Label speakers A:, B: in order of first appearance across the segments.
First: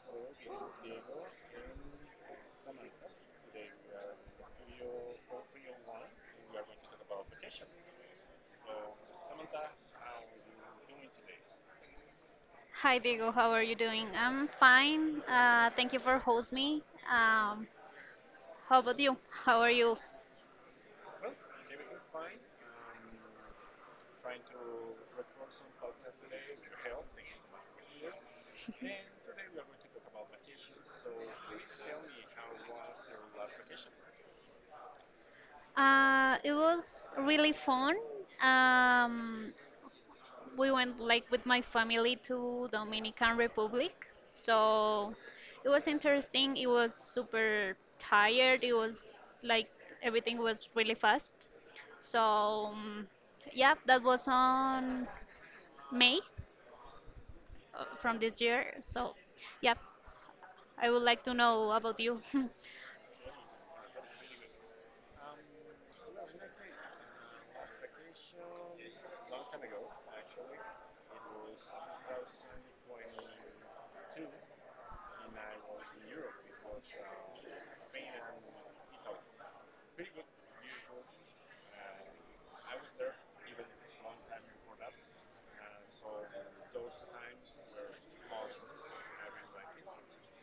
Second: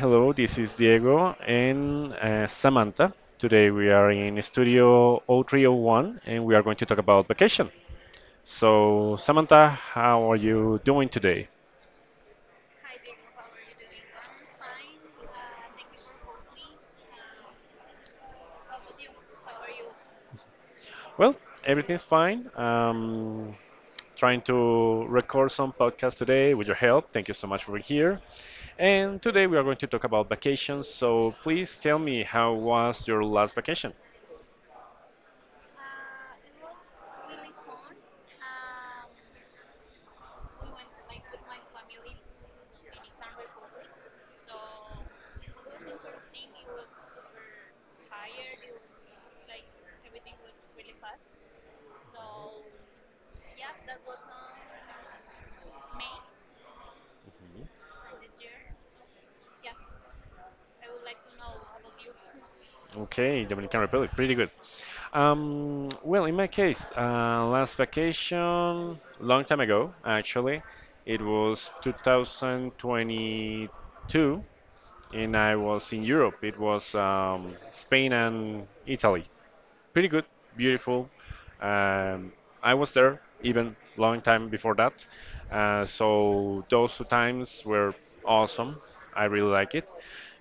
A: hello, this is Diego and Samantha. Today we are in Studio 0301 and we are going to talk about vacation. So, Samantha, how are you doing today?
B: Hi, Diego. How are you doing? I'm fine. Thank you for hosting me. Um, how about you? How are you?
A: Well, everything's fine. Trying to record some podcast today with your help. Thank you so much for being here. And today we are going to talk about vacations. So, please tell me, how was your last vacation?
B: It was really fun. Um, we went like with my family to Dominican Republic. So it was interesting. It was super tired. It was like everything was really fast. So um, yeah, that was on May from this year. So yeah, I would like to know about you.
A: Okay, Dominican Republic, pretty good. Well, in my case, last vacation, long time ago, actually, it was 2022, and I was in Europe. It was Spain and Italy, pretty good, beautiful. Um, I was there even long time before that, so those two times were awesome. I really like it,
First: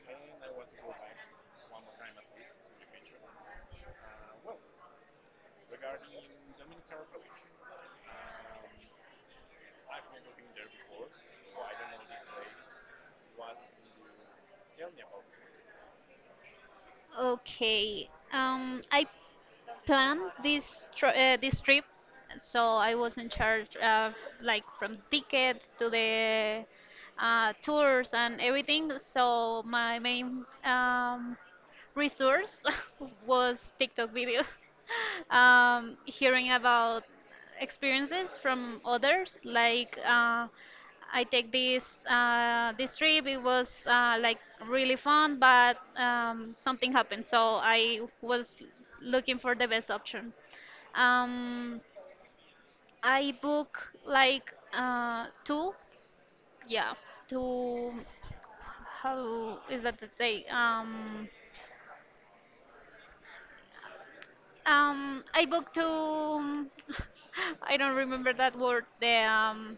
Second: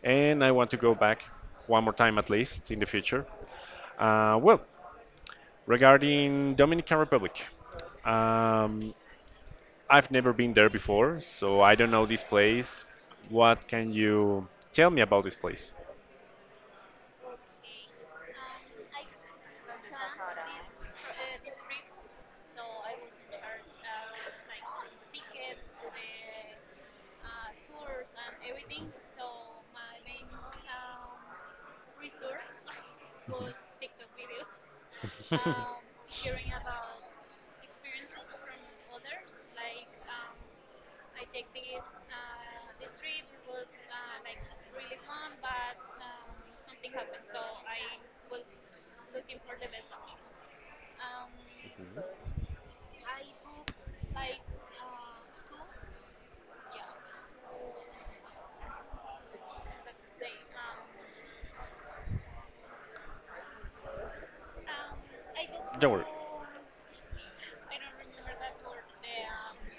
A: and I want to go back one more time at least in the future. Well, regarding Dominican Republic, um, I've never been there before, so I don't know this place. What can you tell me about this place?
B: Okay. I planned this trip, so I was in charge of like from tickets to the tours and everything. So my main resource was TikTok videos, hearing about experiences from others, like I take this trip. It was like really fun, but something happened, so I was looking for the best option. Um,
A: Mhm.
B: I book like two, yeah, two. How is that to say? I booked to. I don't remember that word. The um,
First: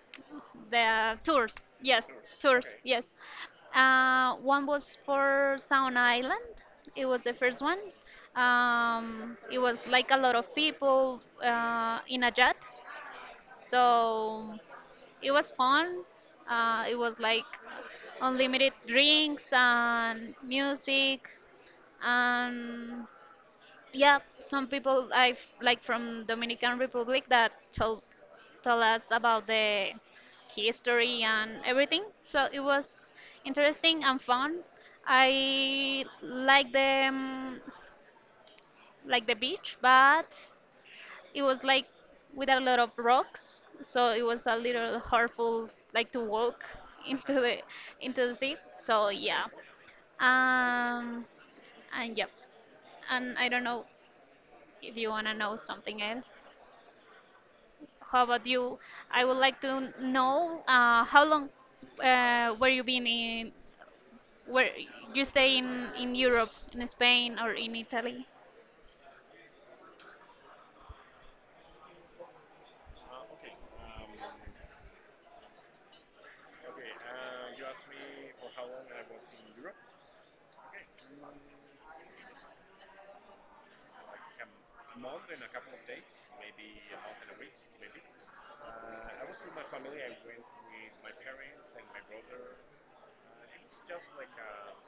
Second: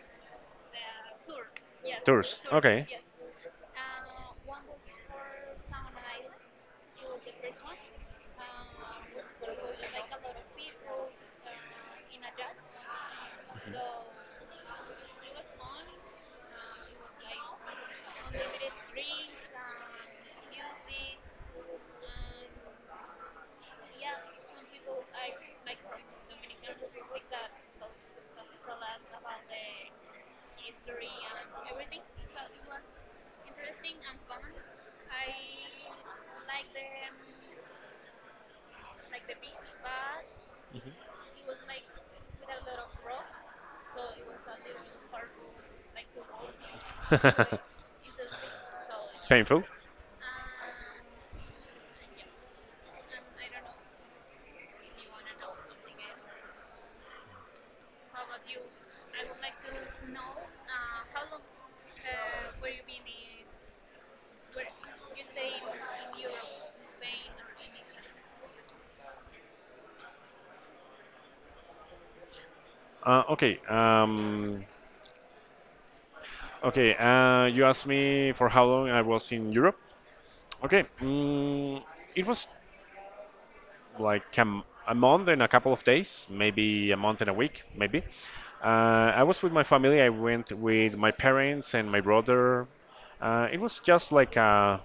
B: the tours. Yes, tours. Yes. One was for Sound Island. It was the first one. It was like a lot of people in a jet, so it was fun. It was like unlimited drinks and music and yeah, some people I've like from Dominican Republic that told tell us about the history and everything. So it was interesting and fun. I like the beach, but
A: Mhm. It.
B: it was like with a lot of rocks, so it was a little hurtful like to walk into the into the sea. So yeah, um, and yeah, and I don't know if you wanna know something else. How about you? I would like to know how long were you been in where you stay in Europe, in Spain or in Italy?
A: Okay. Okay. You asked me for how long I was in Europe. Okay. Mm, it was like a month and a couple of days, maybe a month and a week, maybe. Uh, I was with my family. I went with my parents and my brother. It was just like a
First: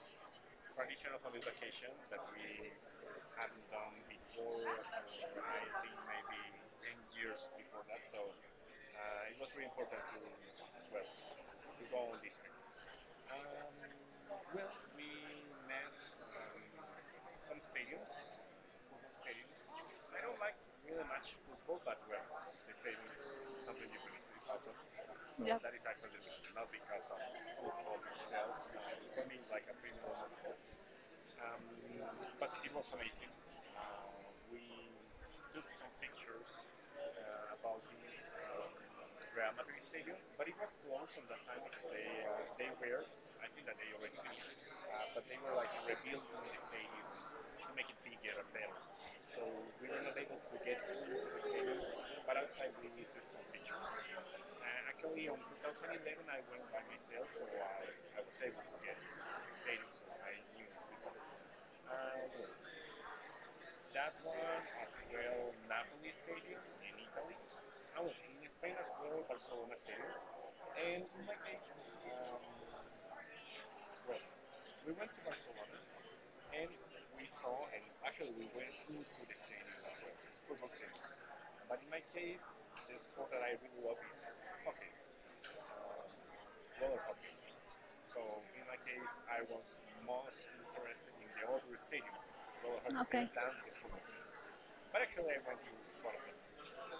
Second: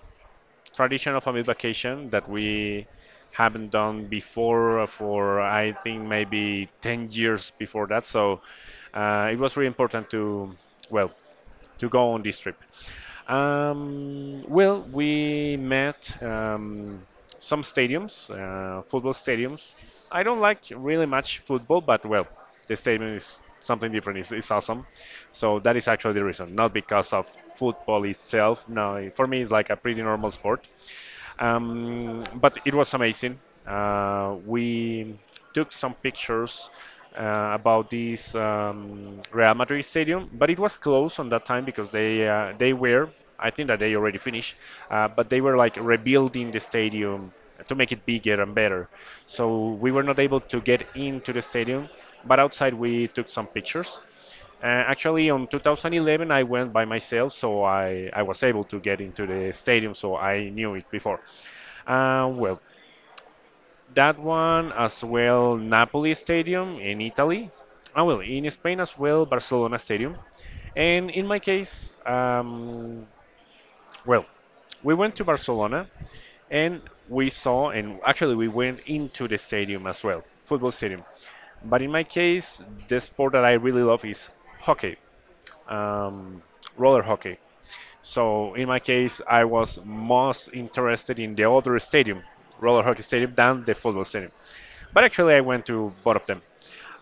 A: traditional family vacation that we haven't done before for, I think, maybe 10 years before that. So it was really important to, well, to go on this trip. Well, we met some stadiums, football stadiums. I don't like really much football, but well, the stadium is something different. It's awesome.
B: Yeah.
A: So that is actually the reason, not because of football itself. No, for me, it's like a pretty normal sport. But it was amazing. We took some pictures about this Real Madrid stadium, but it was closed on that time because I think that they already finished, but they were like rebuilding the stadium to make it bigger and better. So we were not able to get into the stadium, but outside we took some pictures. Actually, on 2011, I went by myself, so I was able to get into the stadium, so I knew it before. Well, that one as well, Napoli Stadium in Italy. Ah, well, in Spain as well, Barcelona Stadium. And in my case, well, we went to Barcelona and we saw, and actually, we went into the stadium as well, football stadium. But in my case, the sport that I really love is hockey, um, roller hockey. So in my case, I was most interested in the other stadium, roller hockey stadium, than the football stadium. But actually, I went to both of them.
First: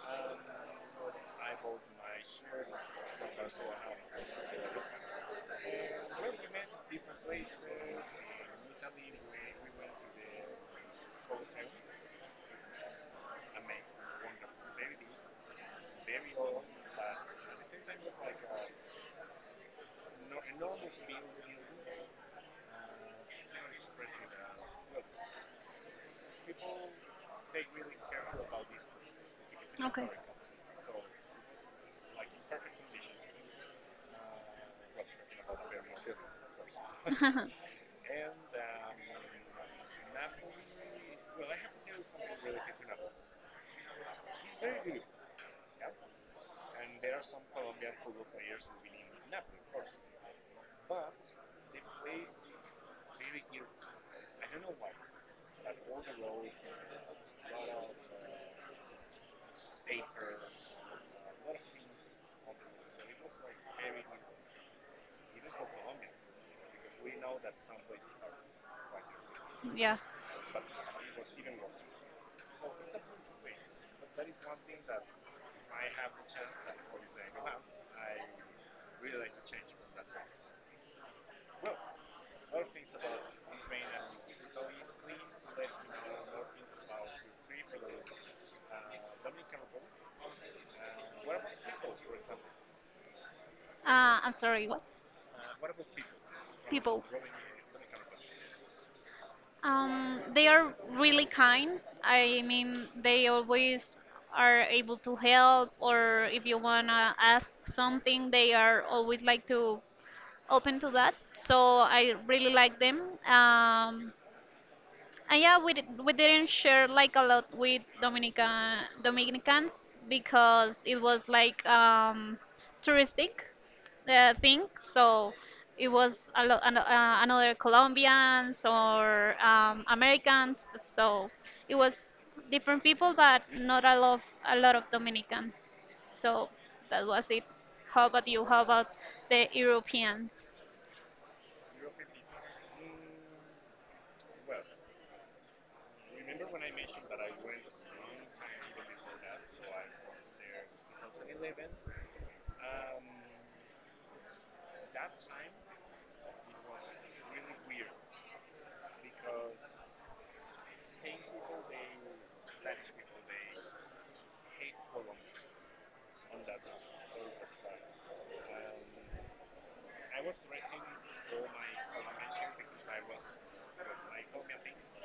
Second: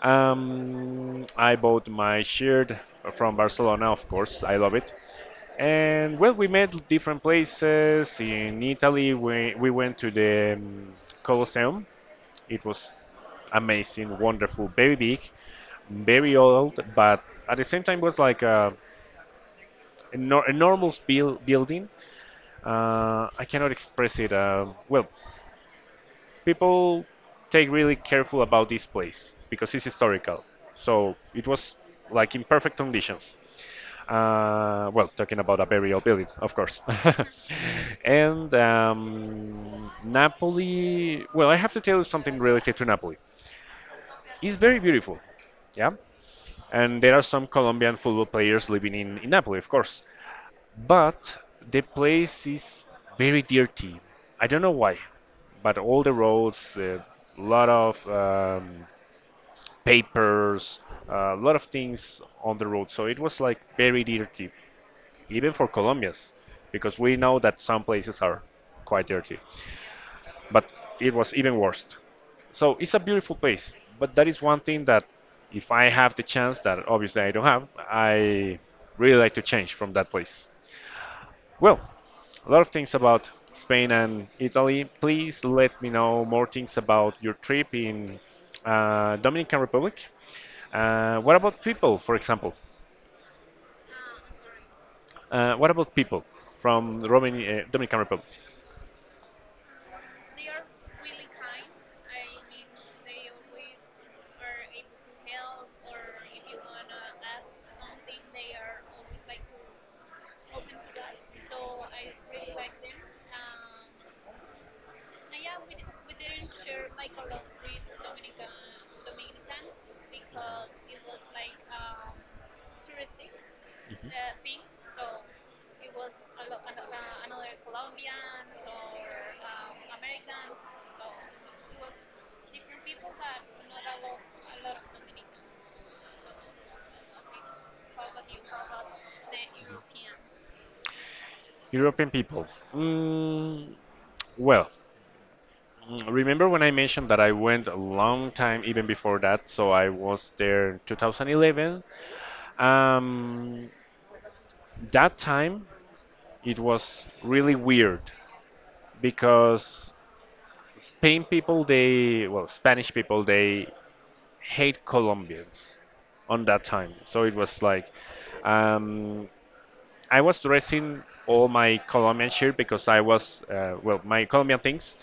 A: I bought my shirt from Barcelona, of course. I love it. And well, we met different places. In Italy, we went to the Colosseum. It was amazing, wonderful, very big, very old, but at the same time was like a a normal building, I cannot express it. Well, people take really careful about this place because it's
B: Okay. Okay.
A: historical. So it was like in perfect conditions. Well, talking about a burial building, of course. And Napoli, well, I have to tell you something related to Napoli. It's very beautiful, yeah. And there are some Colombian football players living in Napoli, of course. But the place is very dirty. I don't know why, but all the roads, a lot of papers, a lot of things on the road. So it was like very dirty, even for Colombians, because we know that some places are quite dirty.
B: Yeah.
A: But it was even worse. So it's a beautiful place, but that is one thing that, if I have the chance, that obviously I don't have, I really like to change from that place. Well, a lot of things about Spain and Italy. Please let me know more things about your trip in Dominican Republic. What about people, for example?
B: I'm sorry. What?
A: What about people from
B: People.
A: Dominican Republic?
B: They are really kind. I mean, they always are able to help, or if you wanna ask something, they are always like to open to that. So I really like them. Um, And yeah, we didn't share like a lot with Dominicans because it was like touristic thing. So it was a lot another Colombians or Americans. So it was different people, but not a lot of Dominicans. So that was it. How about you? How about the Europeans?
A: European people. Mm, well, mm, remember when I mentioned that I went a long time even before that, so I was there in 2011. Um, that time it was really weird because Spain people, they, well, Spanish people, they hate Colombians on that time. So it was like, um, I was dressing all my Colombian shirt because I was, well, my Colombian things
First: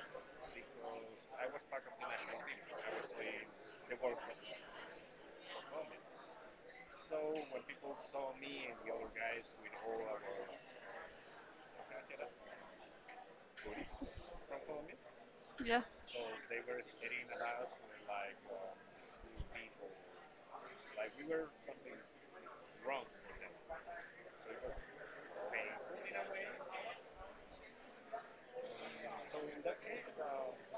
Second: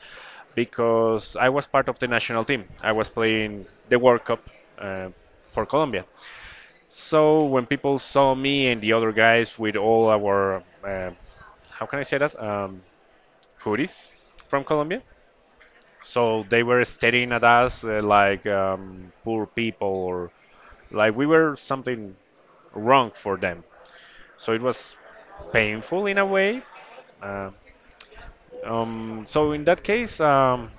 A: because I was part of the national team. I was playing the World Cup uh, for Colombia. So when people saw me and the other guys with all our, how can I say that? Tourists from Colombia.
B: Yeah.
A: So they were staring at us like poor people or like we were something wrong for them. So it was painful in a way. Uh, so in that case,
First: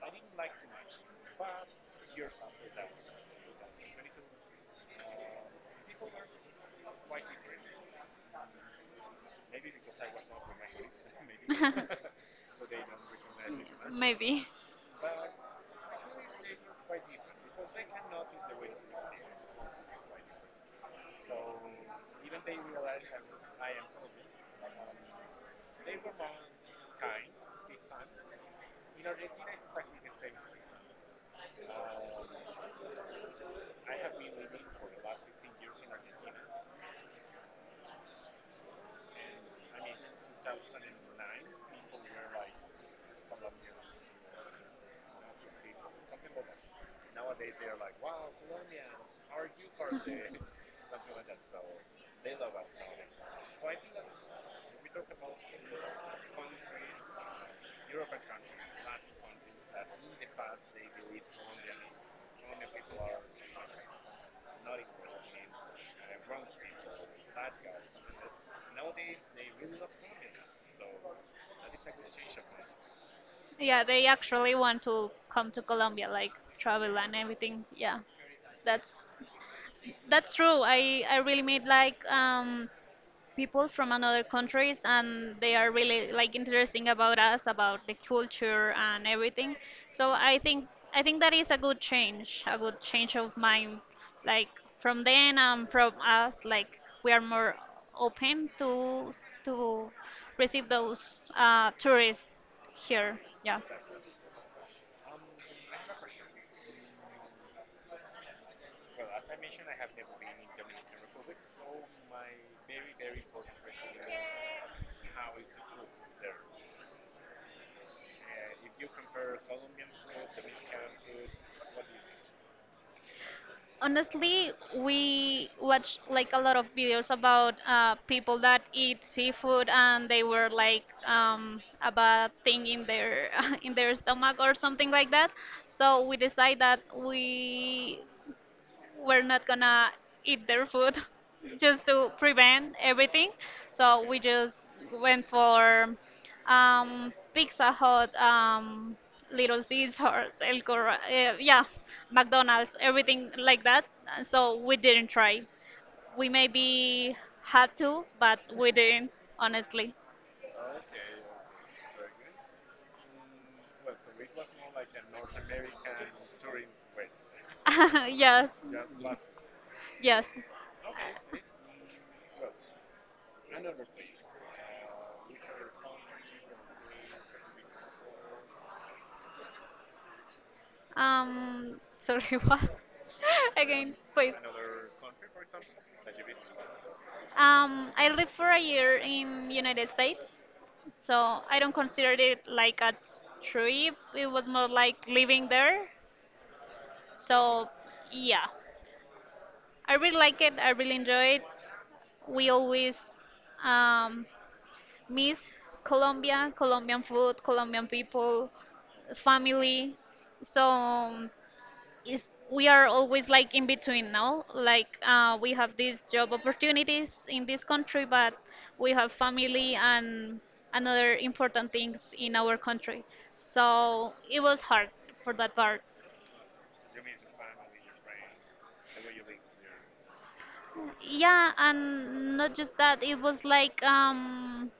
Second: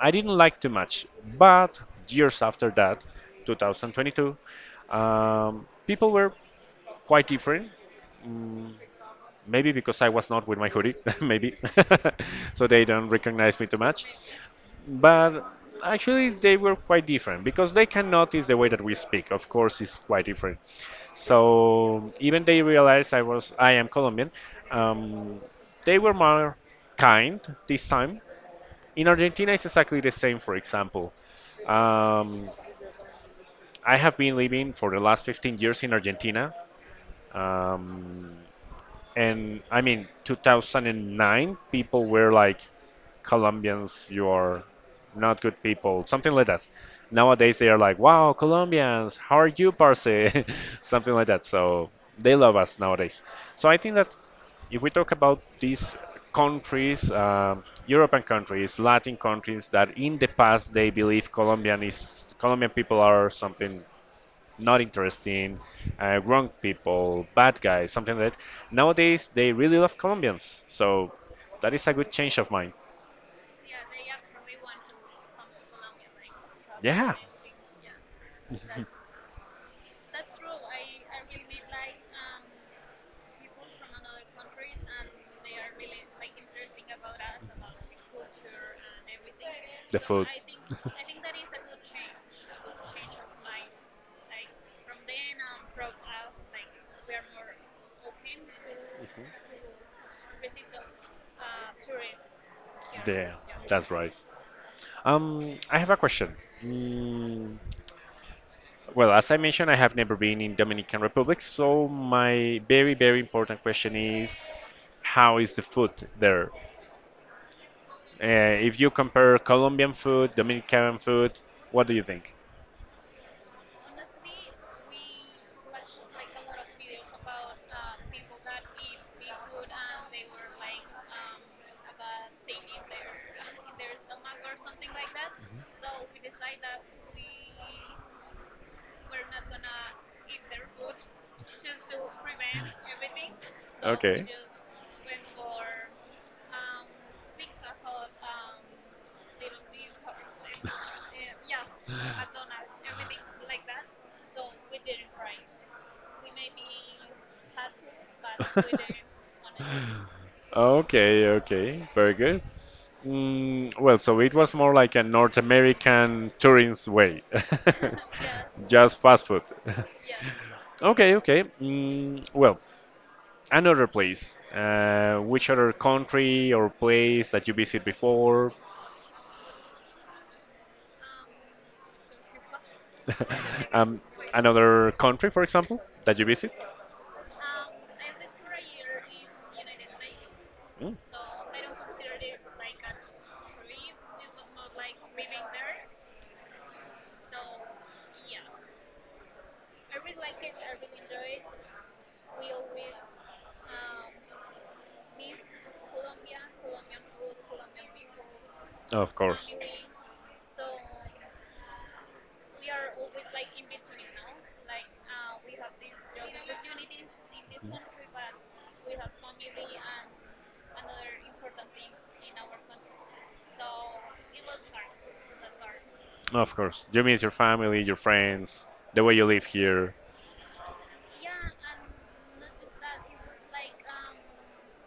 A: I didn't like too much. But years after that, 2022, people were quite different. Mm, maybe because I was not with my hoodie, maybe. So they don't recognize me too much.
B: Maybe.
A: But actually, they were quite different because they can notice the way that we speak. Of course, it's quite different. So even they realized I am Colombian. Um, they were more kind this time. In Argentina, it's exactly the same. For example, um, I have been living for the last 15 years in Argentina. Um, and I mean, 2009, people were like, Colombians, you are not good people, something like that. Nowadays they are like, wow, Colombians, how are you, parce, something like that. So they love us nowadays. So I think that if we talk about these countries, European countries, Latin countries, that in the past they believe Colombian people are something not interesting, wrong people, bad guys, something that nowadays they really love Colombians. So that is a good change of mind.
B: Yeah, they actually want to come to Colombia, like travel and
A: Yeah.
B: everything. Yeah, that's that's true. I really made like people from another countries and they are really like interesting about us about the culture and everything.
A: The
B: So
A: food.
B: I think that is a good change of mind, like from then and from us, like we are more open to receive those tourists here,
A: Yeah,
B: yeah.
A: that's right. I have a question. Mm, well, as I mentioned, I have never been in Dominican Republic, so my very, very important question is, how is the food there? Uh, if you compare Colombian food, Dominican food, what do you think?
B: Honestly, we watched like a lot of videos about people that eat seafood and they were like a bad thing in their in their stomach or something like that, so we decided that we're not gonna eat their food just to prevent everything. So we
A: Okay.
B: just went for Pizza Hut, Little Caesars, yeah, McDonald's, everything like that. Uh, So we didn't try. We maybe had to, but we
A: Be.
B: didn't, honestly.
A: Okay, okay, very good. Mm, well, so it was more like a North American tourist way. Yes,
B: Yes,
A: just fast food. Yes.
B: yes.
A: Okay, okay. Mm, well, another place. Which other country or place that you visit before?
B: Sorry, what? Again,
A: Wait,
B: please.
A: another country, for example, that you visit?
B: I lived for a year in United States,
A: Mm.
B: so I don't consider it like a trip. It was more like living there. So yeah, I really like it. I really enjoy it. We always um, miss Colombia, Colombian food, Colombian people,
A: Of course.
B: family. So is we are always like in between now, like we have these job opportunities in this country but we have family and another important things in our country, so it was hard for that part,
A: Of course. You miss your family, your friends, the way you live here.
B: yeah. And not just that, it was like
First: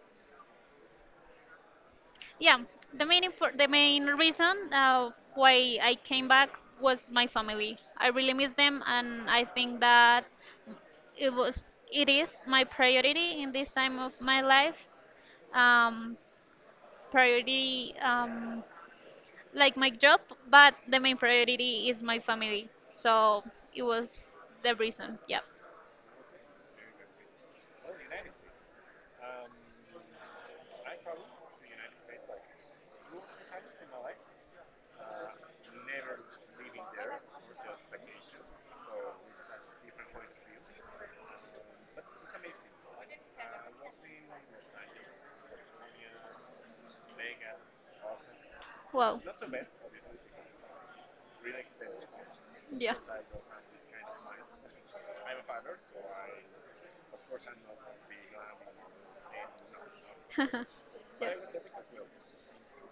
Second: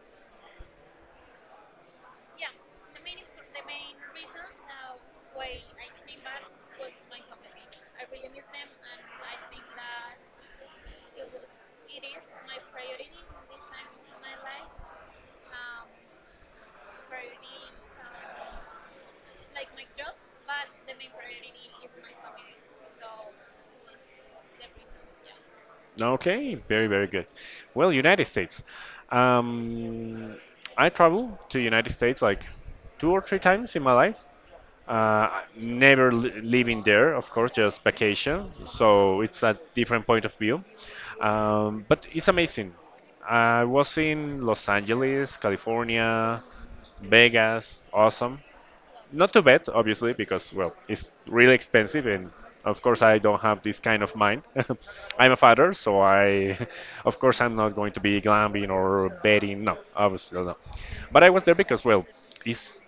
B: yeah, the the main reason why I came back was my family, I really miss them, and I think that it is my priority in this time of my life, um, priority like my job, but the main priority is my family, so it was the reason, yeah.
A: Okay, very, very good. Well, United States. Um, I travel to United States like two or three times in my life. Never li living there, of course, just vacation. So it's a different point of view. But it's amazing. I was in Los Angeles, California, Vegas, awesome.
B: Well,
A: Not too bad, obviously, because, well, it's really expensive, and of
B: yeah.
A: course, I don't have this kind of mind. I'm a father, so I, of course, I'm not going to be glamping or betting. No, obviously not. But I was there because, well, it's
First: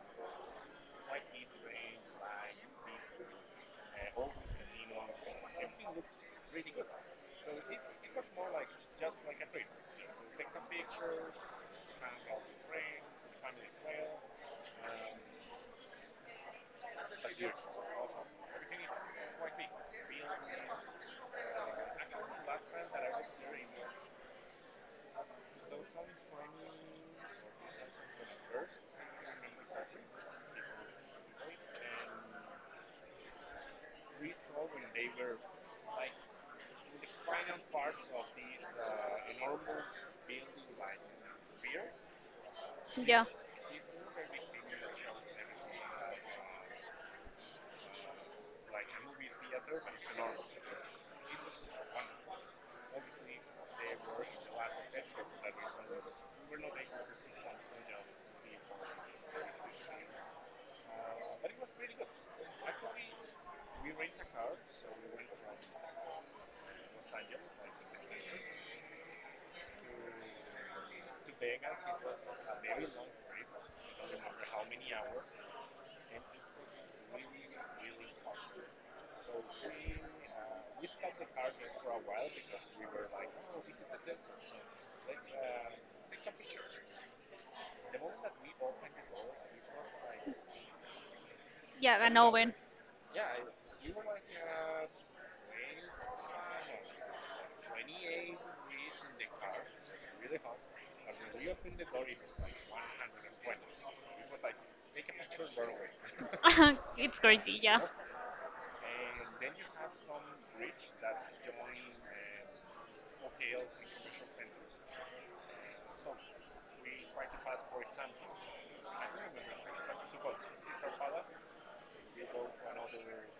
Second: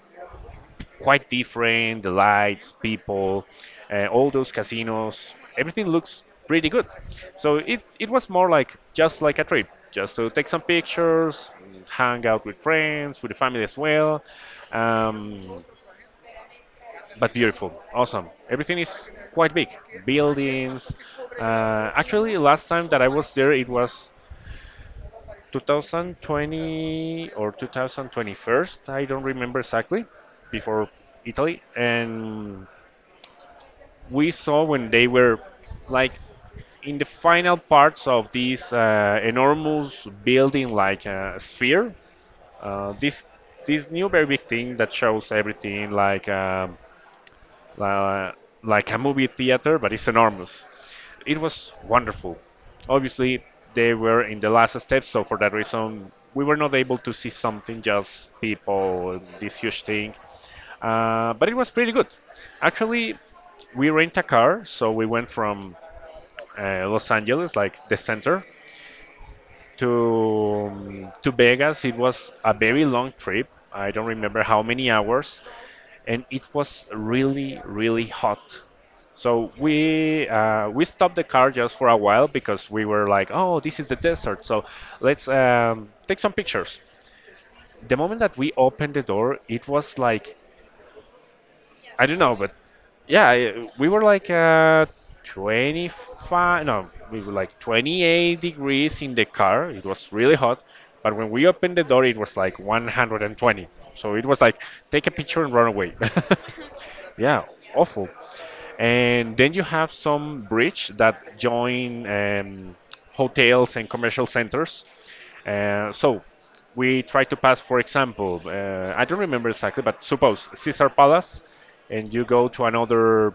A: quite different, the lights, people, all those casinos, everything looks pretty good. So it was more like just like a trip, just to take some pictures, hang out with friends, with the family as well. Um, but beautiful, awesome. Everything is quite big, buildings. Actually, last time that I was there, it was 2020 or 2021. I don't remember exactly. Before Italy, and we saw when they were like in the final parts of this enormous building, like a sphere. Uh, this
B: Yeah,
A: this new very big thing that shows everything, like. Li- like a movie theater, but it's enormous. It was wonderful. Obviously, they were in the last step, so for that reason, we were not able to see something, just people, this huge thing. But it was pretty good. Actually, we rent a car, so we went from Los Angeles, like the center, to Vegas. It was a very long trip. I don't remember how many hours, and it was really really hot. So we stopped the car just for a while because we were like, oh, this is the desert, so let's take some pictures. The moment that we opened the door, it was like,
B: yeah,
A: I
B: and
A: don't know,
B: oven.
A: but yeah, we were like 25, no, we were like 28 degrees in the car. It was really hot, but when we opened the door, it was like 120. So it was like, take a picture and run away.
B: It's
A: Yeah,
B: crazy, yeah.
A: awful. And then you have some bridge that join hotels and commercial centers. So we try to pass, for example, I don't remember exactly, but suppose Caesar Palace, and you go to another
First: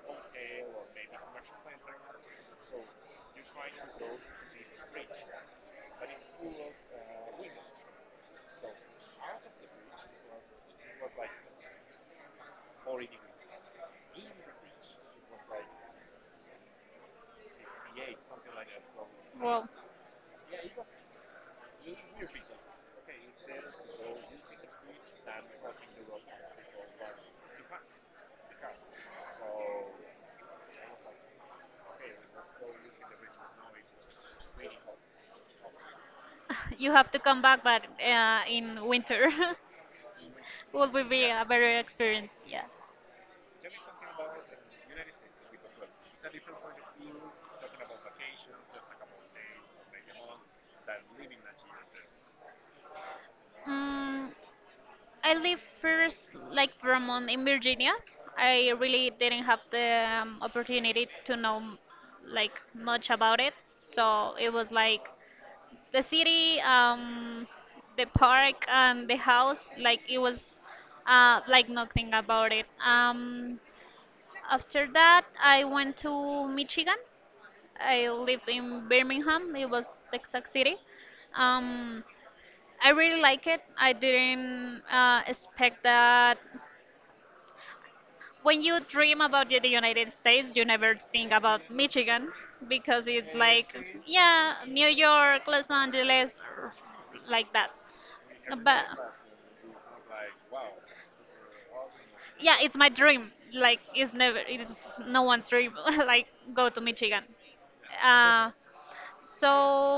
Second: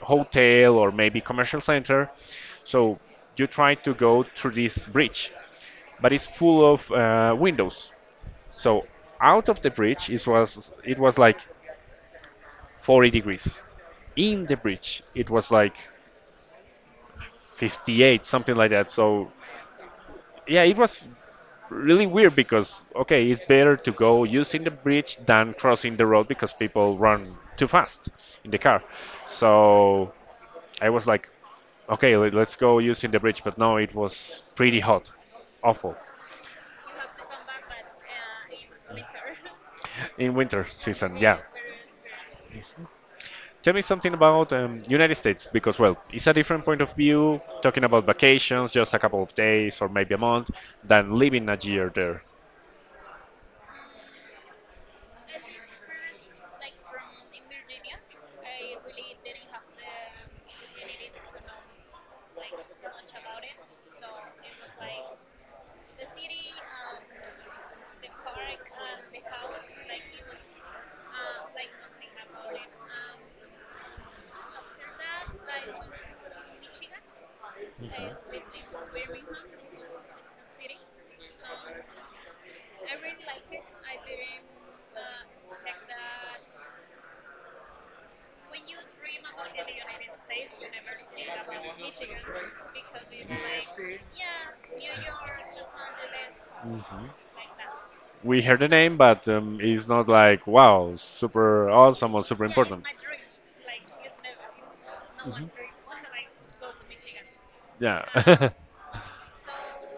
A: hotel or maybe commercial center. So you try to go through this bridge, but it's full of windows. So out of the bridge, it was like 40 degrees. In the bridge, it was like 58, something like that. So,
B: Well,
A: yeah, it was really weird because, okay, it's better to go using the bridge than crossing the road because people run too fast in the car. So, I was like, okay, let's go using the bridge. But no, it was pretty hot, awful
B: you have to come back, but in winter
A: in winter
B: will be
A: season. Yeah.
B: yeah, a better experience. Yeah.
A: Tell me something about United States because, well, it's a different point of view talking about vacations, just a couple of days or maybe a month, than living a year there.
B: Mm, I live first like for a month in Virginia. I really didn't have the opportunity to know like much about it, so it was like the city, the park, and the house. Like it was like nothing about it. After that, I went to Michigan. I lived in Birmingham. It was Texas City. Um, I really like it. I didn't expect that. When you dream about the United States, you never think about Michigan because it's like, yeah, New York, Los Angeles,
A: Mhm.
B: like that.
A: We heard the
B: But
A: name, but it's not like wow, super awesome or super
B: yeah, it's
A: important.
B: my dream. Like it's never, it's no one's
A: Mhm.
B: dream. Like go to Michigan.
A: Yeah.
B: Uh, so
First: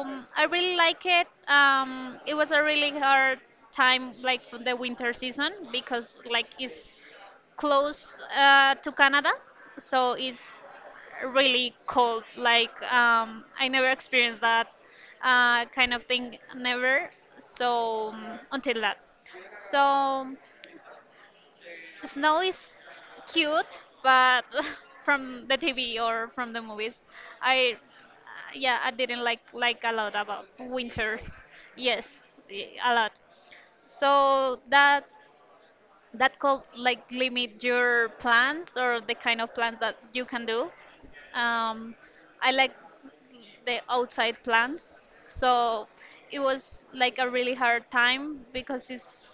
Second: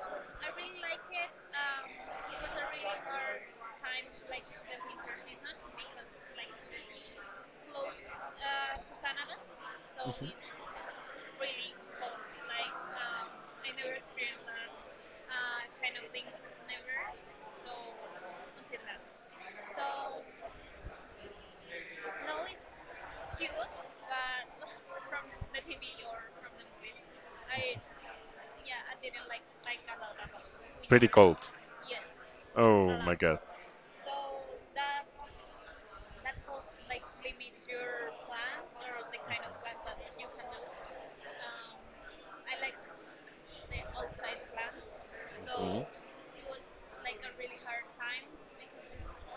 B: I really like it. It was a really hard time, like for the winter season, because like it's close to Canada, so it's really cold. Like I never experienced that kind of thing, never. Until that, so. Snow is cute, but from the TV or from the movies, I yeah, I didn't like a lot about
A: Pretty
B: winter.
A: cold.
B: Yes,
A: Oh,
B: a
A: oh my
B: lot.
A: lot. God.
B: So that could like limit your plans or the kind of plans that you can do. Um, I like the outside plans. So it was like a really hard time because it's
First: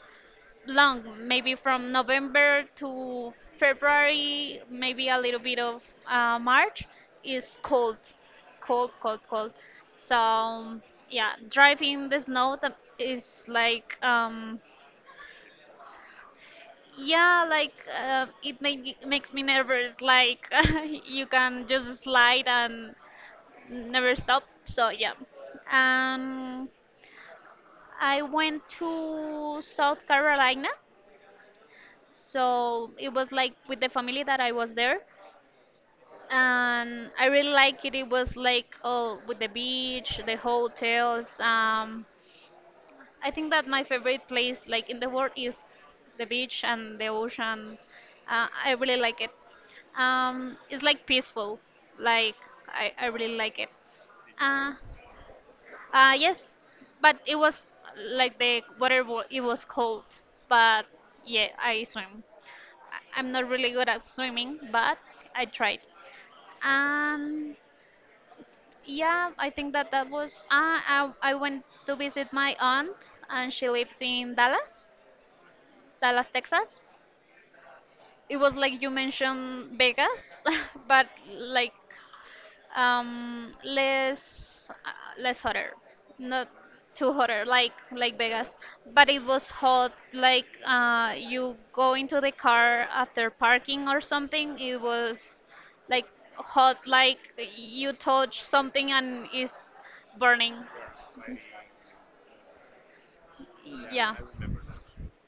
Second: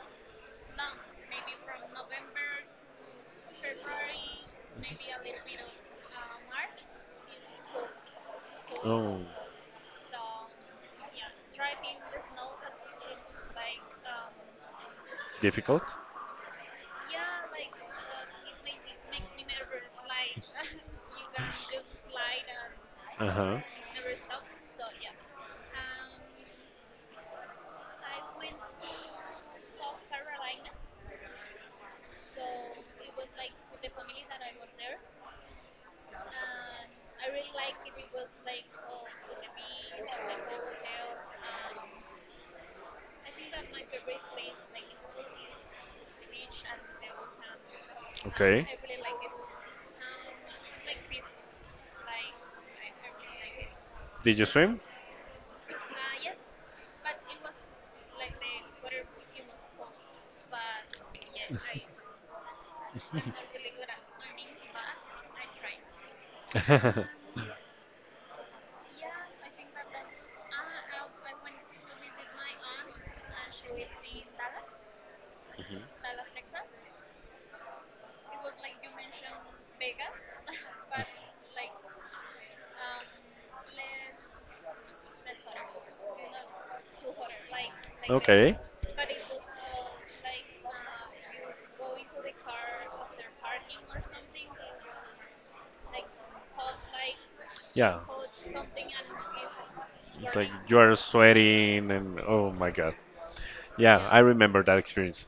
B: long, maybe from November to February, maybe a little bit of March, is cold, cold,
A: Oh,
B: cold, cold. So yeah, driving the snow is like
A: difficult?
B: yeah, like makes me nervous. Like you can just slide and never stop. So yeah, um, I went to South Carolina, so it was like with the family that I was there, and I really like it. It was like oh, with the beach, the hotels. I think that my favorite place like in the world is the beach and the ocean.
A: Okay.
B: I really like it. It's like peaceful. Like I really like it.
A: Did you
B: Uh,
A: swim?
B: yes, but it was like the water. It was cold, but yeah, I swim. I'm not really good at swimming, but I tried. Um, yeah, I think that that was. I went to visit my aunt, and she lives in Dallas,
A: Mhm.
B: Dallas, Texas. It was like you mentioned Vegas, but like less hotter, not too hotter like Vegas, but it was hot, like you go into the car after parking or something, it was like hot, like you touch something and it's
A: Burning.
B: burning,
A: You are sweating and oh my God. Yeah,
B: yeah.
A: I remember that experience.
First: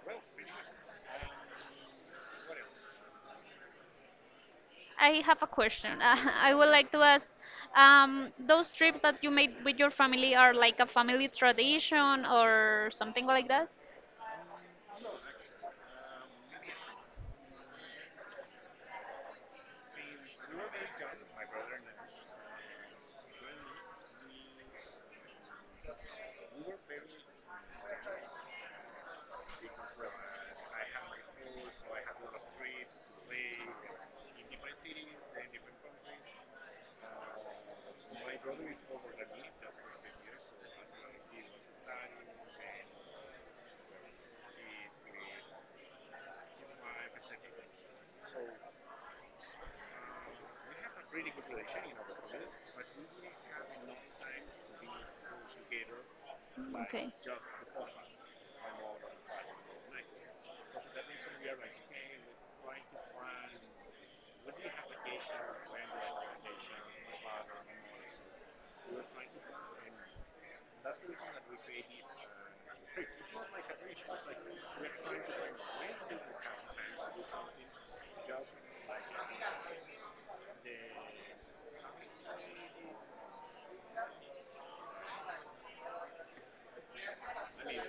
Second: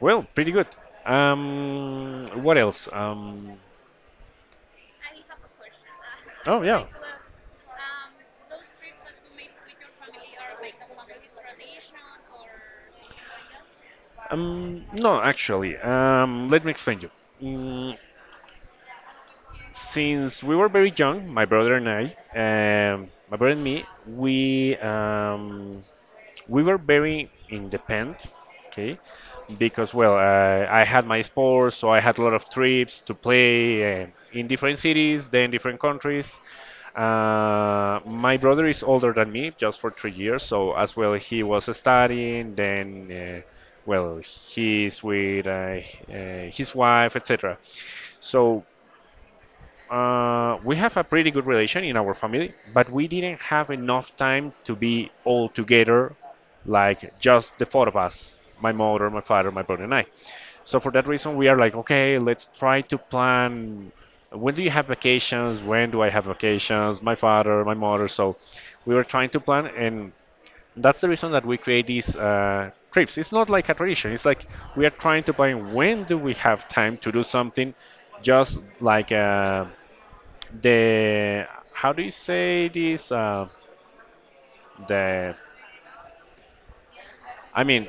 A: Well, pretty good. What else?
B: I have a question. I
A: Oh
B: would
A: yeah.
B: like to ask, those trips that you made with your family are like a family tradition or something like that?
A: No, actually, let me explain you. Mm, since we were very young, my brother and I, my brother and me, we we were very independent, okay? Because, well, I had my sports, so I had a lot of trips to play in different cities, then different countries. My brother is older than me, just for 3 years, so as well he was studying, then, well, he's with his wife, etc. So we have a pretty good relation in our family, but we didn't have enough time to be all together, like
B: Okay.
A: just the four of us, my mother, my father, my brother, and I. So for that reason, we are like, okay, let's try to plan. When do you have vacations? When do I have vacations? My father, my mother. So we were trying to plan, and that's the reason that we create these trips. It's not like a tradition. It's like we are trying to plan when do we have time to do something, just like. The how do you say this, the I mean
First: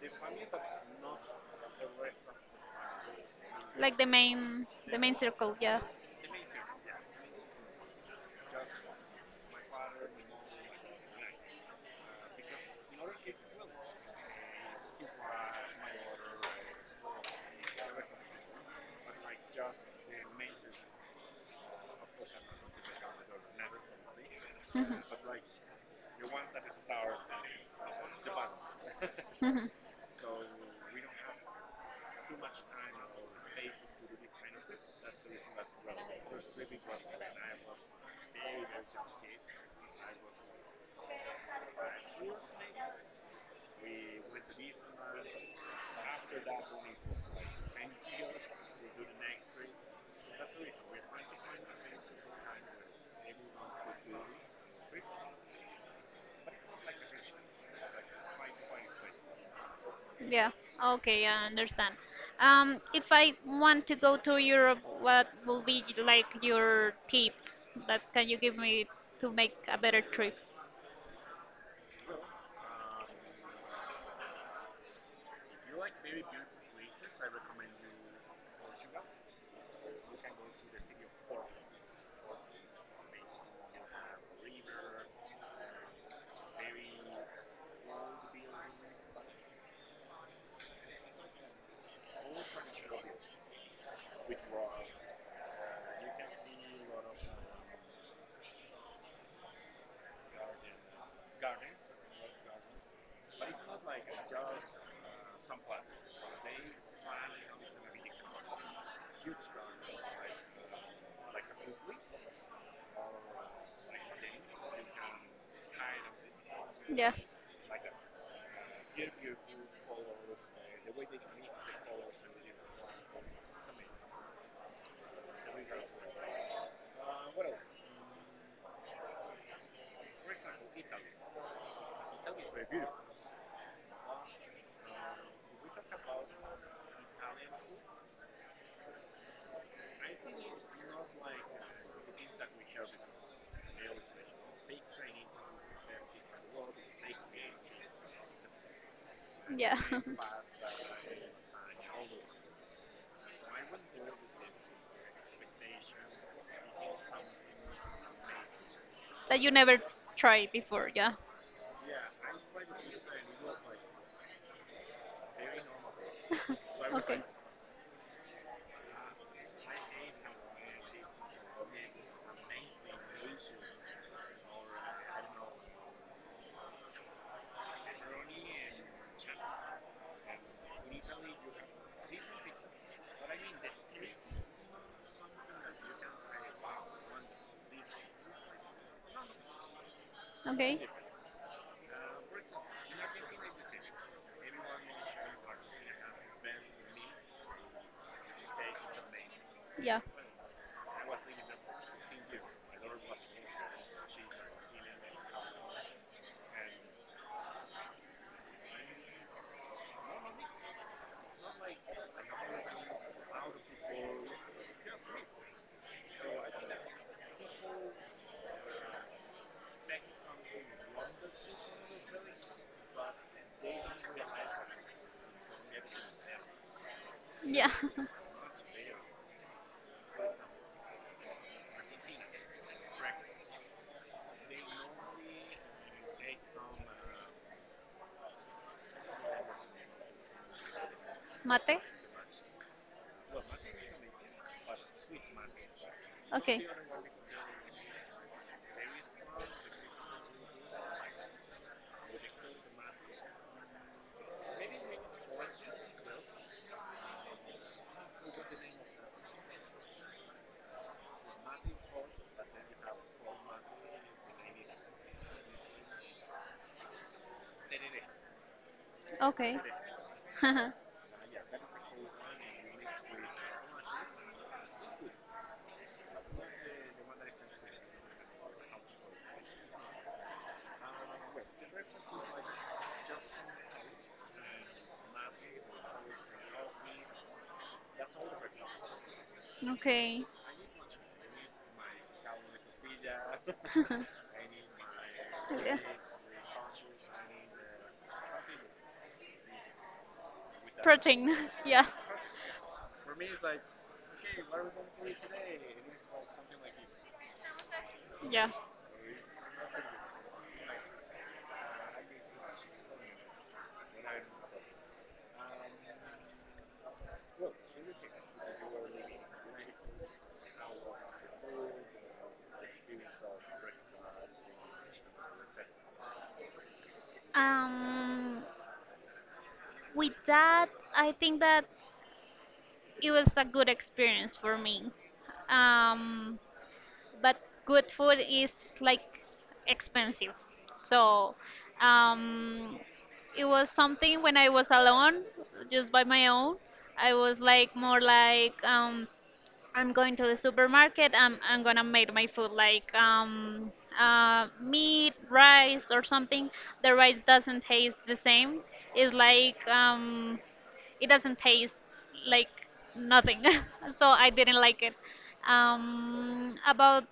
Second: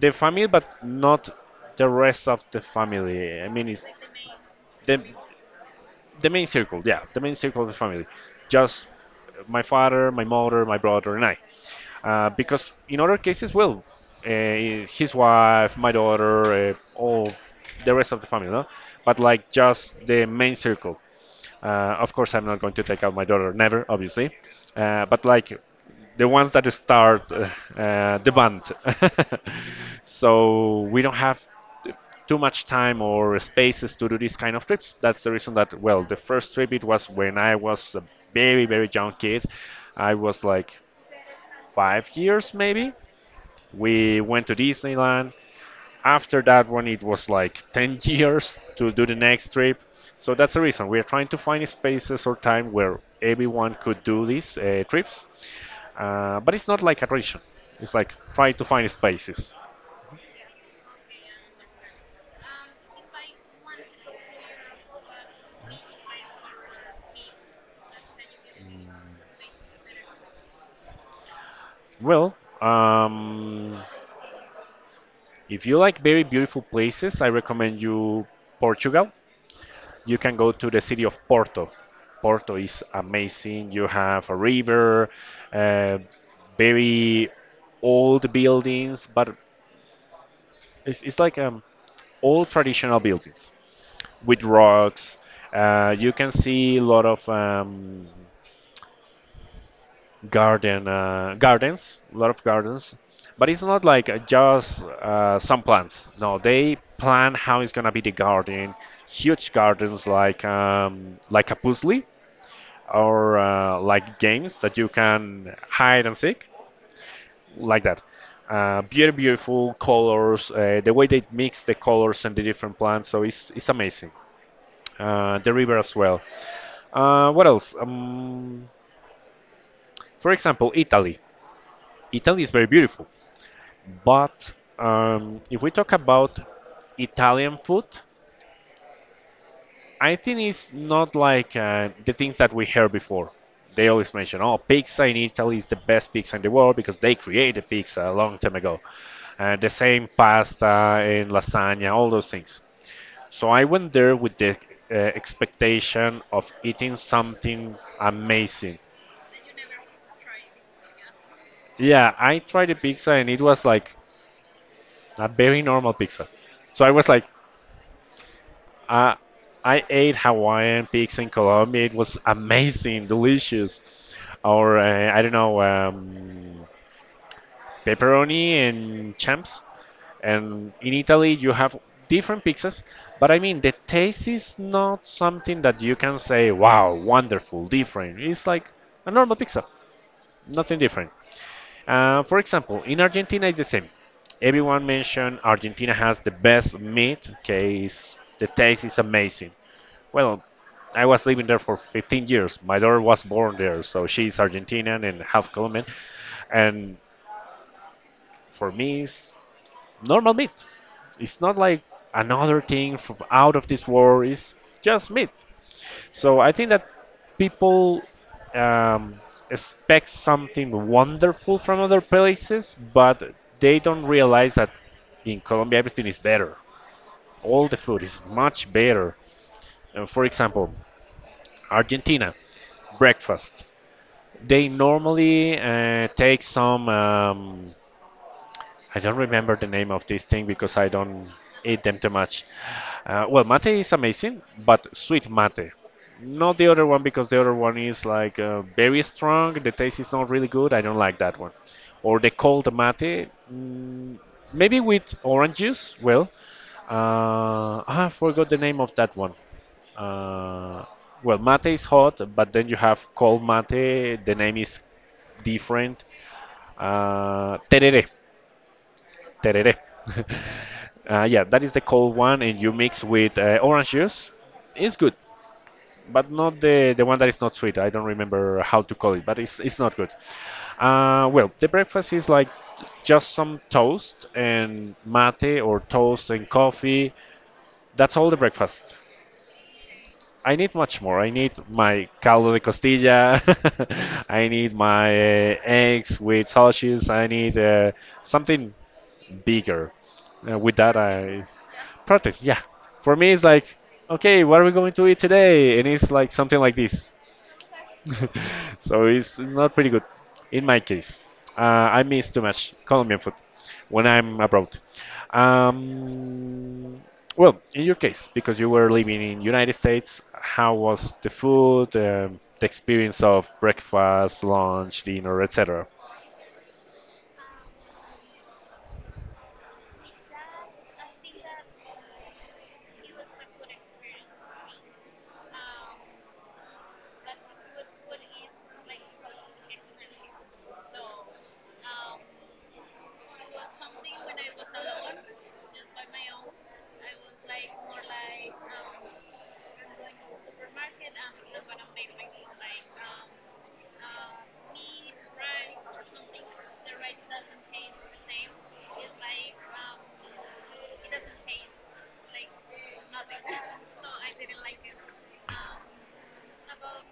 A: the family but not the rest of the family, I mean it's
B: Like the
A: the
B: main circle, yeah.
A: the main circle, yeah, the main circle of the family. Just my father, my mother, my brother, and I. Because in other cases, well, uh, his wife, my daughter, all the rest of the family, no? But like just the main circle. Of course, I'm not going to take out my daughter, never, obviously. But like the ones that start the band. So we don't have too much time or spaces to do these kind of trips. That's the reason that well, the first trip it was when I was a very very young kid. I was like 5 years maybe. We went to Disneyland. After that one, it was like 10 years to do the next trip. So that's the reason we are trying to find spaces or time where everyone could do these trips. But it's not like a tradition. It's like try to find spaces.
B: Yeah. Okay, I understand. If I want to go to Europe, what will be like your tips that can you give me to make a better trip?
A: Well, um, if you like very beautiful places, I recommend you Portugal. You can go to the city of Porto. Porto is amazing. You have a river, uh, very old buildings, but it's like old traditional buildings with rocks. You can see a lot of gardens, a lot of gardens, but it's not like just some plants. No, they plan how it's gonna be the garden, huge gardens like a puzzle or like games that you can hide and seek,
B: Yeah.
A: like that. Beautiful, beautiful colors. The way they mix the colors and the different plants, so it's amazing. The river as well. What else? For example, Italy. Italy is very beautiful. But if we talk about Italian food, I think it's not like the things that we heard before. They always mention, oh, pizza in Italy is the best pizza in the world because they created pizza a long time ago. The
B: Yeah.
A: same pasta and lasagna, all those things. So I went there with the expectation of eating something amazing.
B: That you never tried before, yeah.
A: Yeah, I tried the pizza and it was like a very normal pizza. So I was
B: Okay.
A: like, I I ate Hawaiian pigs in Colombia. It was amazing, delicious. Or I don't know, pepperoni and champs. And in Italy, you have different pizzas, but I mean, the taste is not something that you can say, wow, wonderful, different. It's like a normal pizza,
B: Okay.
A: nothing different. For example, in Argentina, it's the same. Everyone mentioned Argentina has the best meat. Okay, it's, the taste is amazing.
B: Yeah.
A: Well, I was living there for 15 years. My daughter was born there, so she's Argentinian and half Colombian. And for me, it's normal meat. It's not like another thing from out of this world. It's just meat. So I think that people um, expect something wonderful from other places, but they don't realize that in Colombia everything is better. All
B: Yeah.
A: the food is much better. For example, Argentina breakfast. They normally take some I don't remember the name of this thing because I don't eat
B: Mate?
A: them too much. Well, mate is amazing, but sweet mate. Not the
B: Okay.
A: other one because the other one is like very strong. The taste is not really good. I don't like that one. Or the cold mate, maybe with orange juice. Well, I forgot the name of that one. Uh, well, mate is hot, but then you have cold mate. The name is different. Tereré
B: Okay.
A: tereré. Yeah, that is the cold one, and you mix with orange juice. It's good, but not the one that is not sweet. I don't remember how to call it, but it's not good. Well, the breakfast is like just some toast and mate or toast and coffee. That's all the breakfast.
B: Okay.
A: I need much more. I need my caldo de costilla. I need my
B: Yeah.
A: eggs with sausages. I need something bigger. And with that,
B: Protein.
A: I
B: Yeah.
A: project. Yeah, for me, it's like, okay, what are we going to eat today? And it's like something like this.
B: Yeah.
A: So it's not pretty good. In my case, uh, I miss too much Colombian food when I'm abroad. Um, well, in your case, because you were living in United States, how was the food, the experience of breakfast, lunch, dinner, etc.?
B: Um, with that, I think that it was a good experience for me. Um, but good food is like expensive. So um, it was something when I was alone, just by my own. I was like more like I'm going to the supermarket. I'm gonna make my food like meat, rice, or something. The rice doesn't taste the same. It's like it doesn't taste like nothing. So I didn't like it. About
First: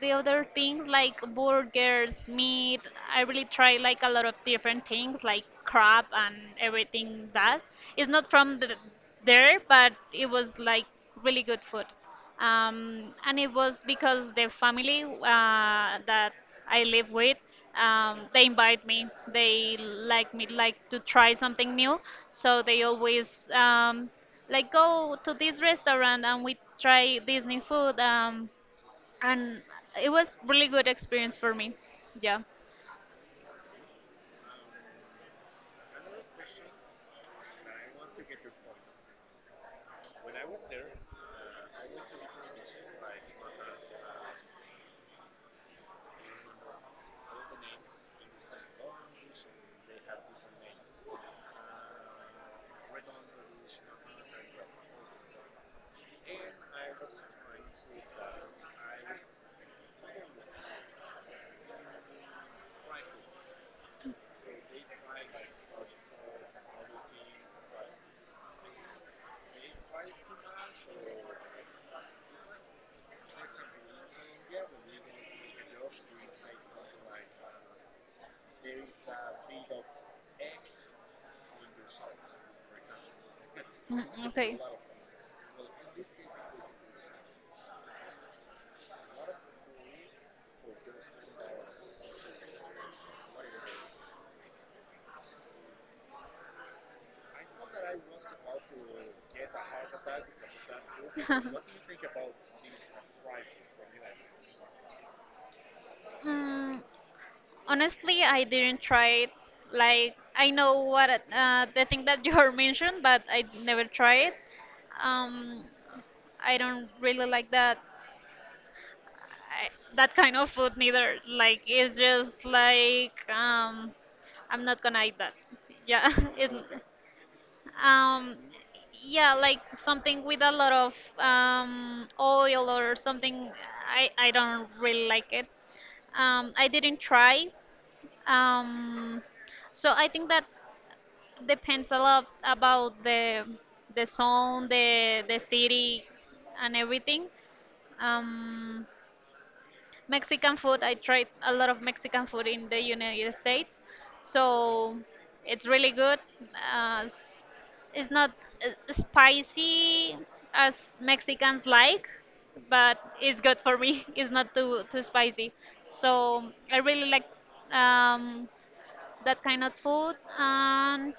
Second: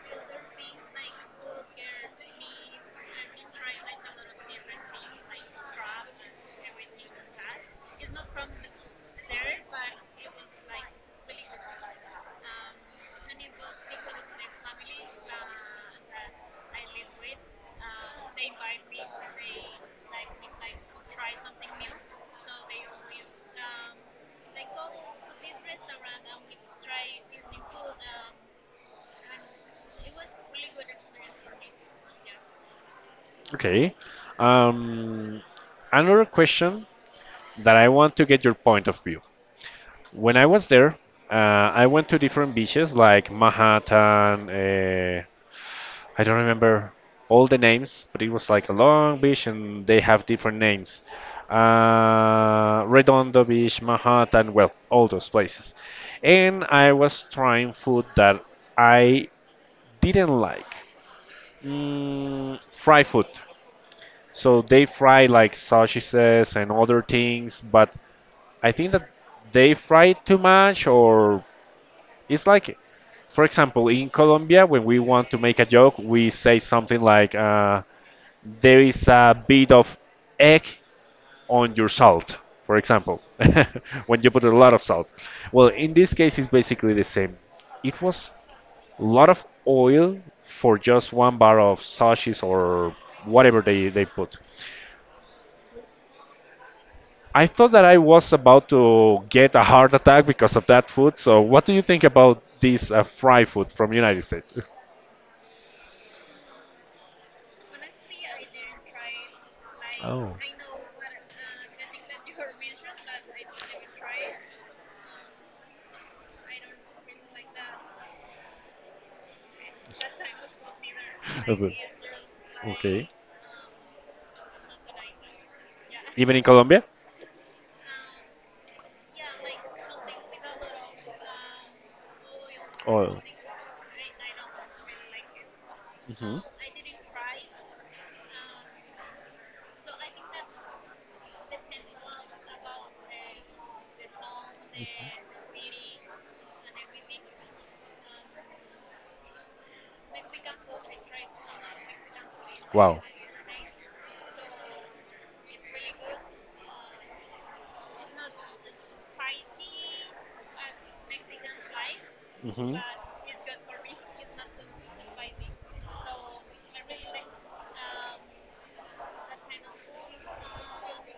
B: the other things like burgers, meat. I really try like a lot of different things like crab and everything that. It's not there, but it was like really good food. And it was because the family that I live with, they invite me. They like me like to try something new, so they always like go to this restaurant and we try this new food. And it was really good experience for me. Yeah.
A: Okay. Um, another question that I want to get your point of view. When I was there, I went to different beaches like Manhattan. I don't remember all the names, but it was like a long beach and they have different names. Redondo Beach, Manhattan, well, all those places. And I was trying food that I didn't like. Mm, fry food. So they fry like sausages and other things, but I think that they fry it too much, or it's like, for example, in Colombia, when we want to make a joke, we say something like, "There is a bit of egg on your salt," for example,
B: Mm.
A: when you put a
B: Okay.
A: lot of salt. Well, in this case, it's basically the same. It was a lot of oil for just one bar of sausages or whatever they put. I thought that I was about to get a heart attack because of that food. So, what do you think about this fry food from United States?
B: Mm, Honestly, I didn't try it. Like I know what the thing that you are mentioned, but I never try it. Um, I don't really like I, that kind of food neither. Like
A: Of it.
B: it's just
A: Okay.
B: like I'm not gonna eat that. Yeah,
A: Even in
B: it,
A: Colombia?
B: um, yeah, like something with a lot of oil or
A: Oil.
B: something. I don't really like it.
A: Hmm.
B: I didn't try. Um, so I think that depends a lot about the zone, the city, and everything. Um, Mexican food. I tried a lot of Mexican food in the
A: Wow.
B: United States, so it's really good. Uh, s- it's not spicy as Mexicans like, but it's good for me. It's not too spicy, so I really like um, that kind of food, and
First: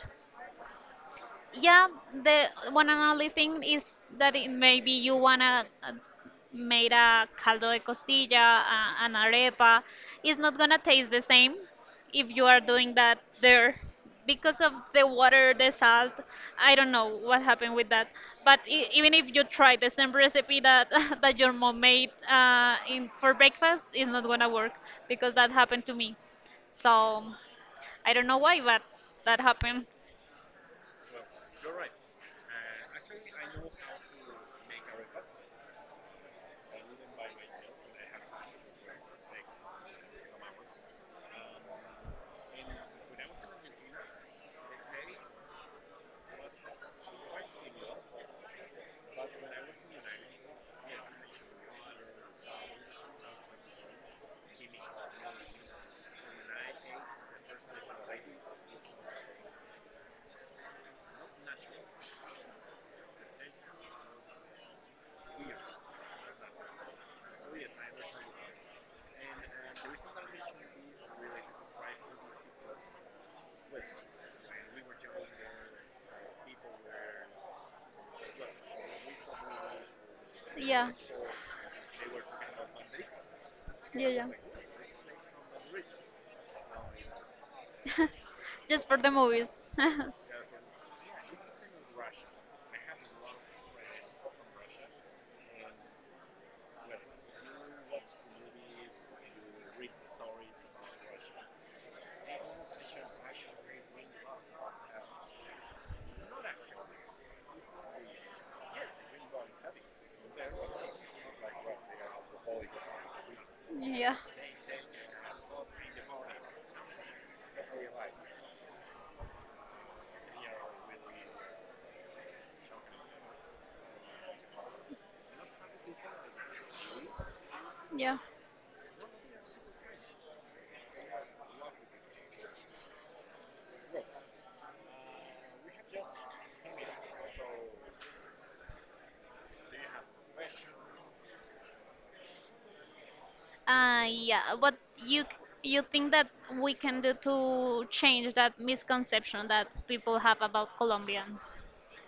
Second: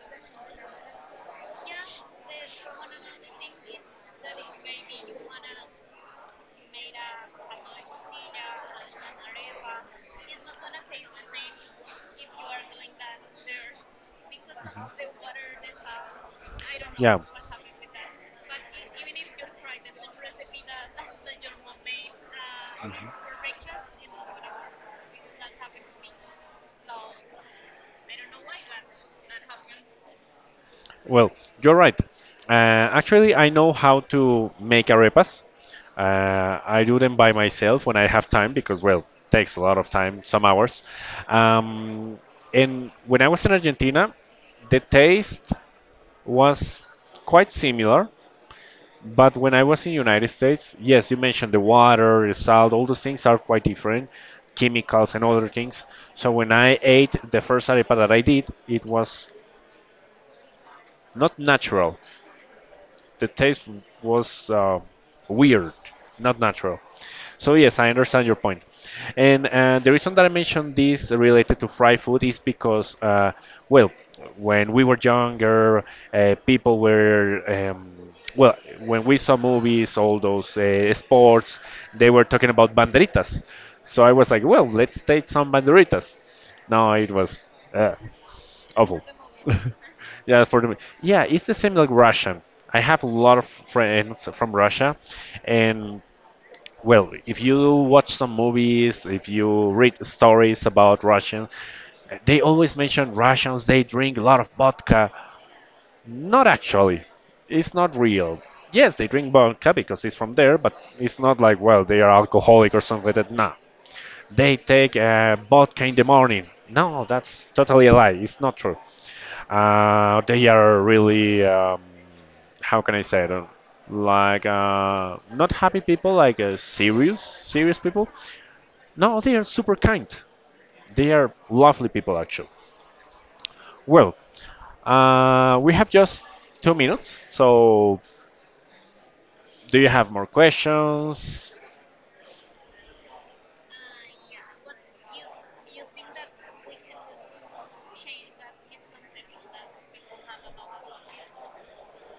B: yeah, the one and only thing is that it maybe you wanna made a caldo de costilla an arepa, it's not gonna taste the same if you are doing that there, because of the water, the salt, I don't know what happened with that, but even if you try the same recipe that that your mom made in for breakfast, it's not gonna work, because that happened to me, so I don't know why, but that happened.
A: Well, you're right. Uh, actually, I know how to make arepas. I do them by myself when I have time because, well, takes a lot of time, some hours. Um, and when I was in Argentina, the taste was quite similar. But when I was in United States, yes, you mentioned the water, the salt, all those things are quite different, chemicals and other things. So when I ate the first arepa that I did, it was not natural. The taste was weird, not natural. So yes, I understand your point. And the reason that I mentioned this related to fried food is because, well, when we were younger, people were, well, when we saw movies, all those
B: Yeah.
A: sports, they were talking about banderitas. So I
B: Yeah,
A: was like, well, let's take some banderitas. No, it was
B: yeah. Just for
A: awful.
B: the movies.
A: Yeah, for the yeah, it's the same like Russian. I have a lot of friends from Russia, and well, if you watch some movies, if you read stories about Russian, they always mention Russians. They drink a lot of vodka. Not actually. It's not real. Yes, they drink vodka because it's from there, but it's not like well they are alcoholic or something like that. No,
B: Yeah,
A: they take vodka in the morning. No, that's totally a lie. It's not true. They are really, how can I say it? Like, not happy people, like serious, serious people.
B: yeah.
A: No, they are super kind. They are lovely people, actually. Well, we have just 2 minutes, so do you have more questions?
B: Yeah. What you think that we can do to change that misconception that people have about Colombians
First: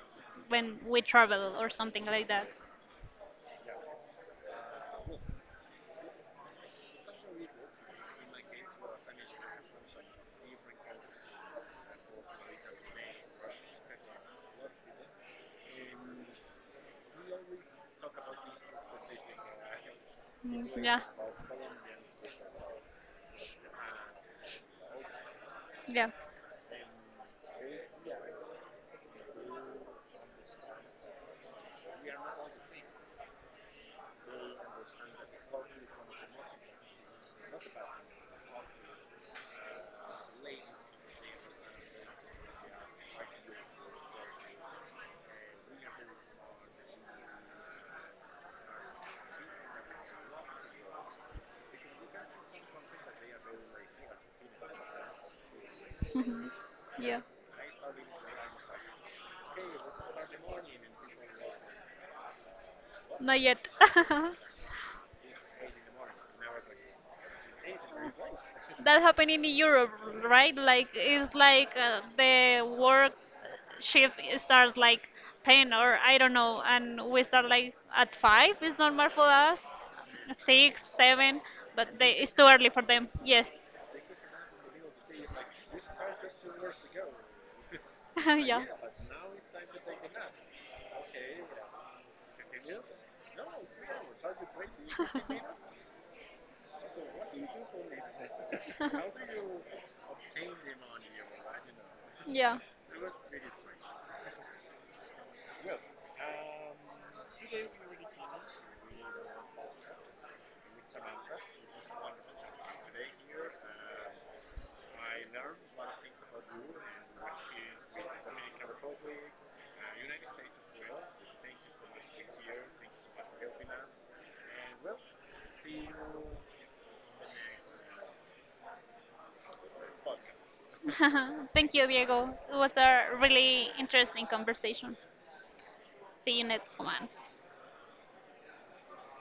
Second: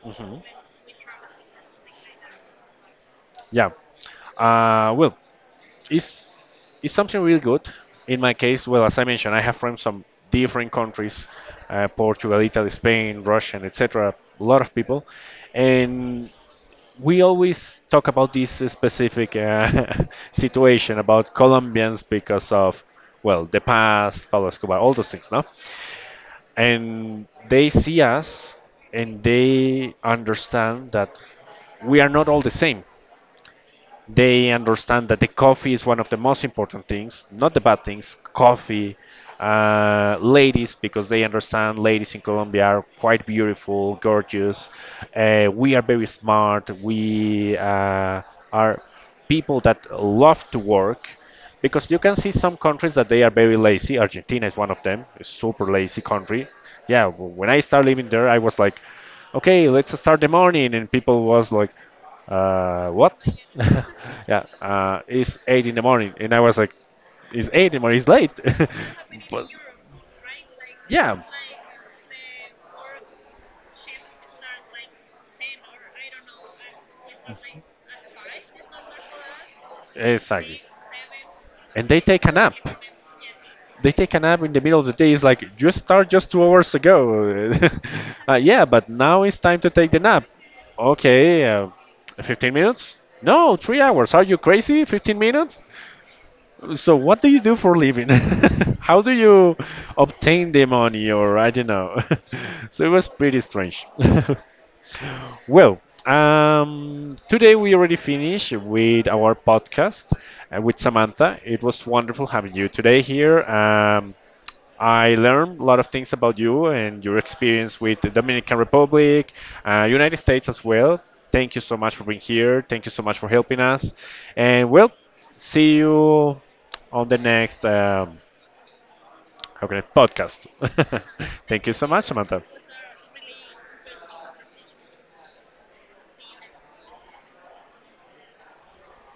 A: Hmm.
B: when we travel or something like that?
A: Yeah. Well, it's it's something really good. In my case, well, as I mentioned, I have friends from different countries, Portugal, Italy, Spain, Russian, etc. A lot of people, and we always talk about this specific
B: Mm.
A: situation
B: Yeah,
A: about Colombians because of well the past, Pablo Escobar, all those things, no?
B: yeah.
A: And they see us, and they understand that we are not all the same, they understand that the coffee is one of the most important things, not the bad things. Coffee, ladies, because they understand ladies in Colombia are quite beautiful, gorgeous. We are very smart. We are people that love to work because you can see some countries that they are very lazy. Argentina is one of them, a super lazy country. Yeah,
B: Yeah.
A: when I started living there, I was like, okay, let's start the morning, and people was like, what?
B: Not yet.
A: Yeah, it's eight in the morning, and I was like, it's eight in the morning, it's late.
B: That happened in
A: But
B: Europe, right? Like
A: yeah,
B: it's like the work shift starts like 10, or I don't know, and we start like at 5. It's normal for us,
A: exactly.
B: 6, 7, but
A: And they
B: they,
A: take
B: it's
A: a
B: too
A: nap.
B: early for them. Yes.
A: They take a nap in the middle of the day. It's like you start just 2 hours ago. Yeah,
B: Yeah.
A: but now it's time to take the nap. Okay, 15 minutes? No, 3 hours. Are you crazy? 15 minutes? So what do you do for a living? How do you obtain the money or I don't know.
B: Yeah.
A: So it was pretty strange. Well, today we already finished with our podcast with Samantha. It was wonderful having you today here. I learned a lot of things about you and your experience with the Dominican Republic, United States as well. Thank you so much for being here. Thank you so much for helping us. And we'll see you on the next how can I, podcast. Thank you
B: Thank
A: so
B: you,
A: much,
B: Diego.
A: Samantha.
B: It was a really interesting conversation. See you next one.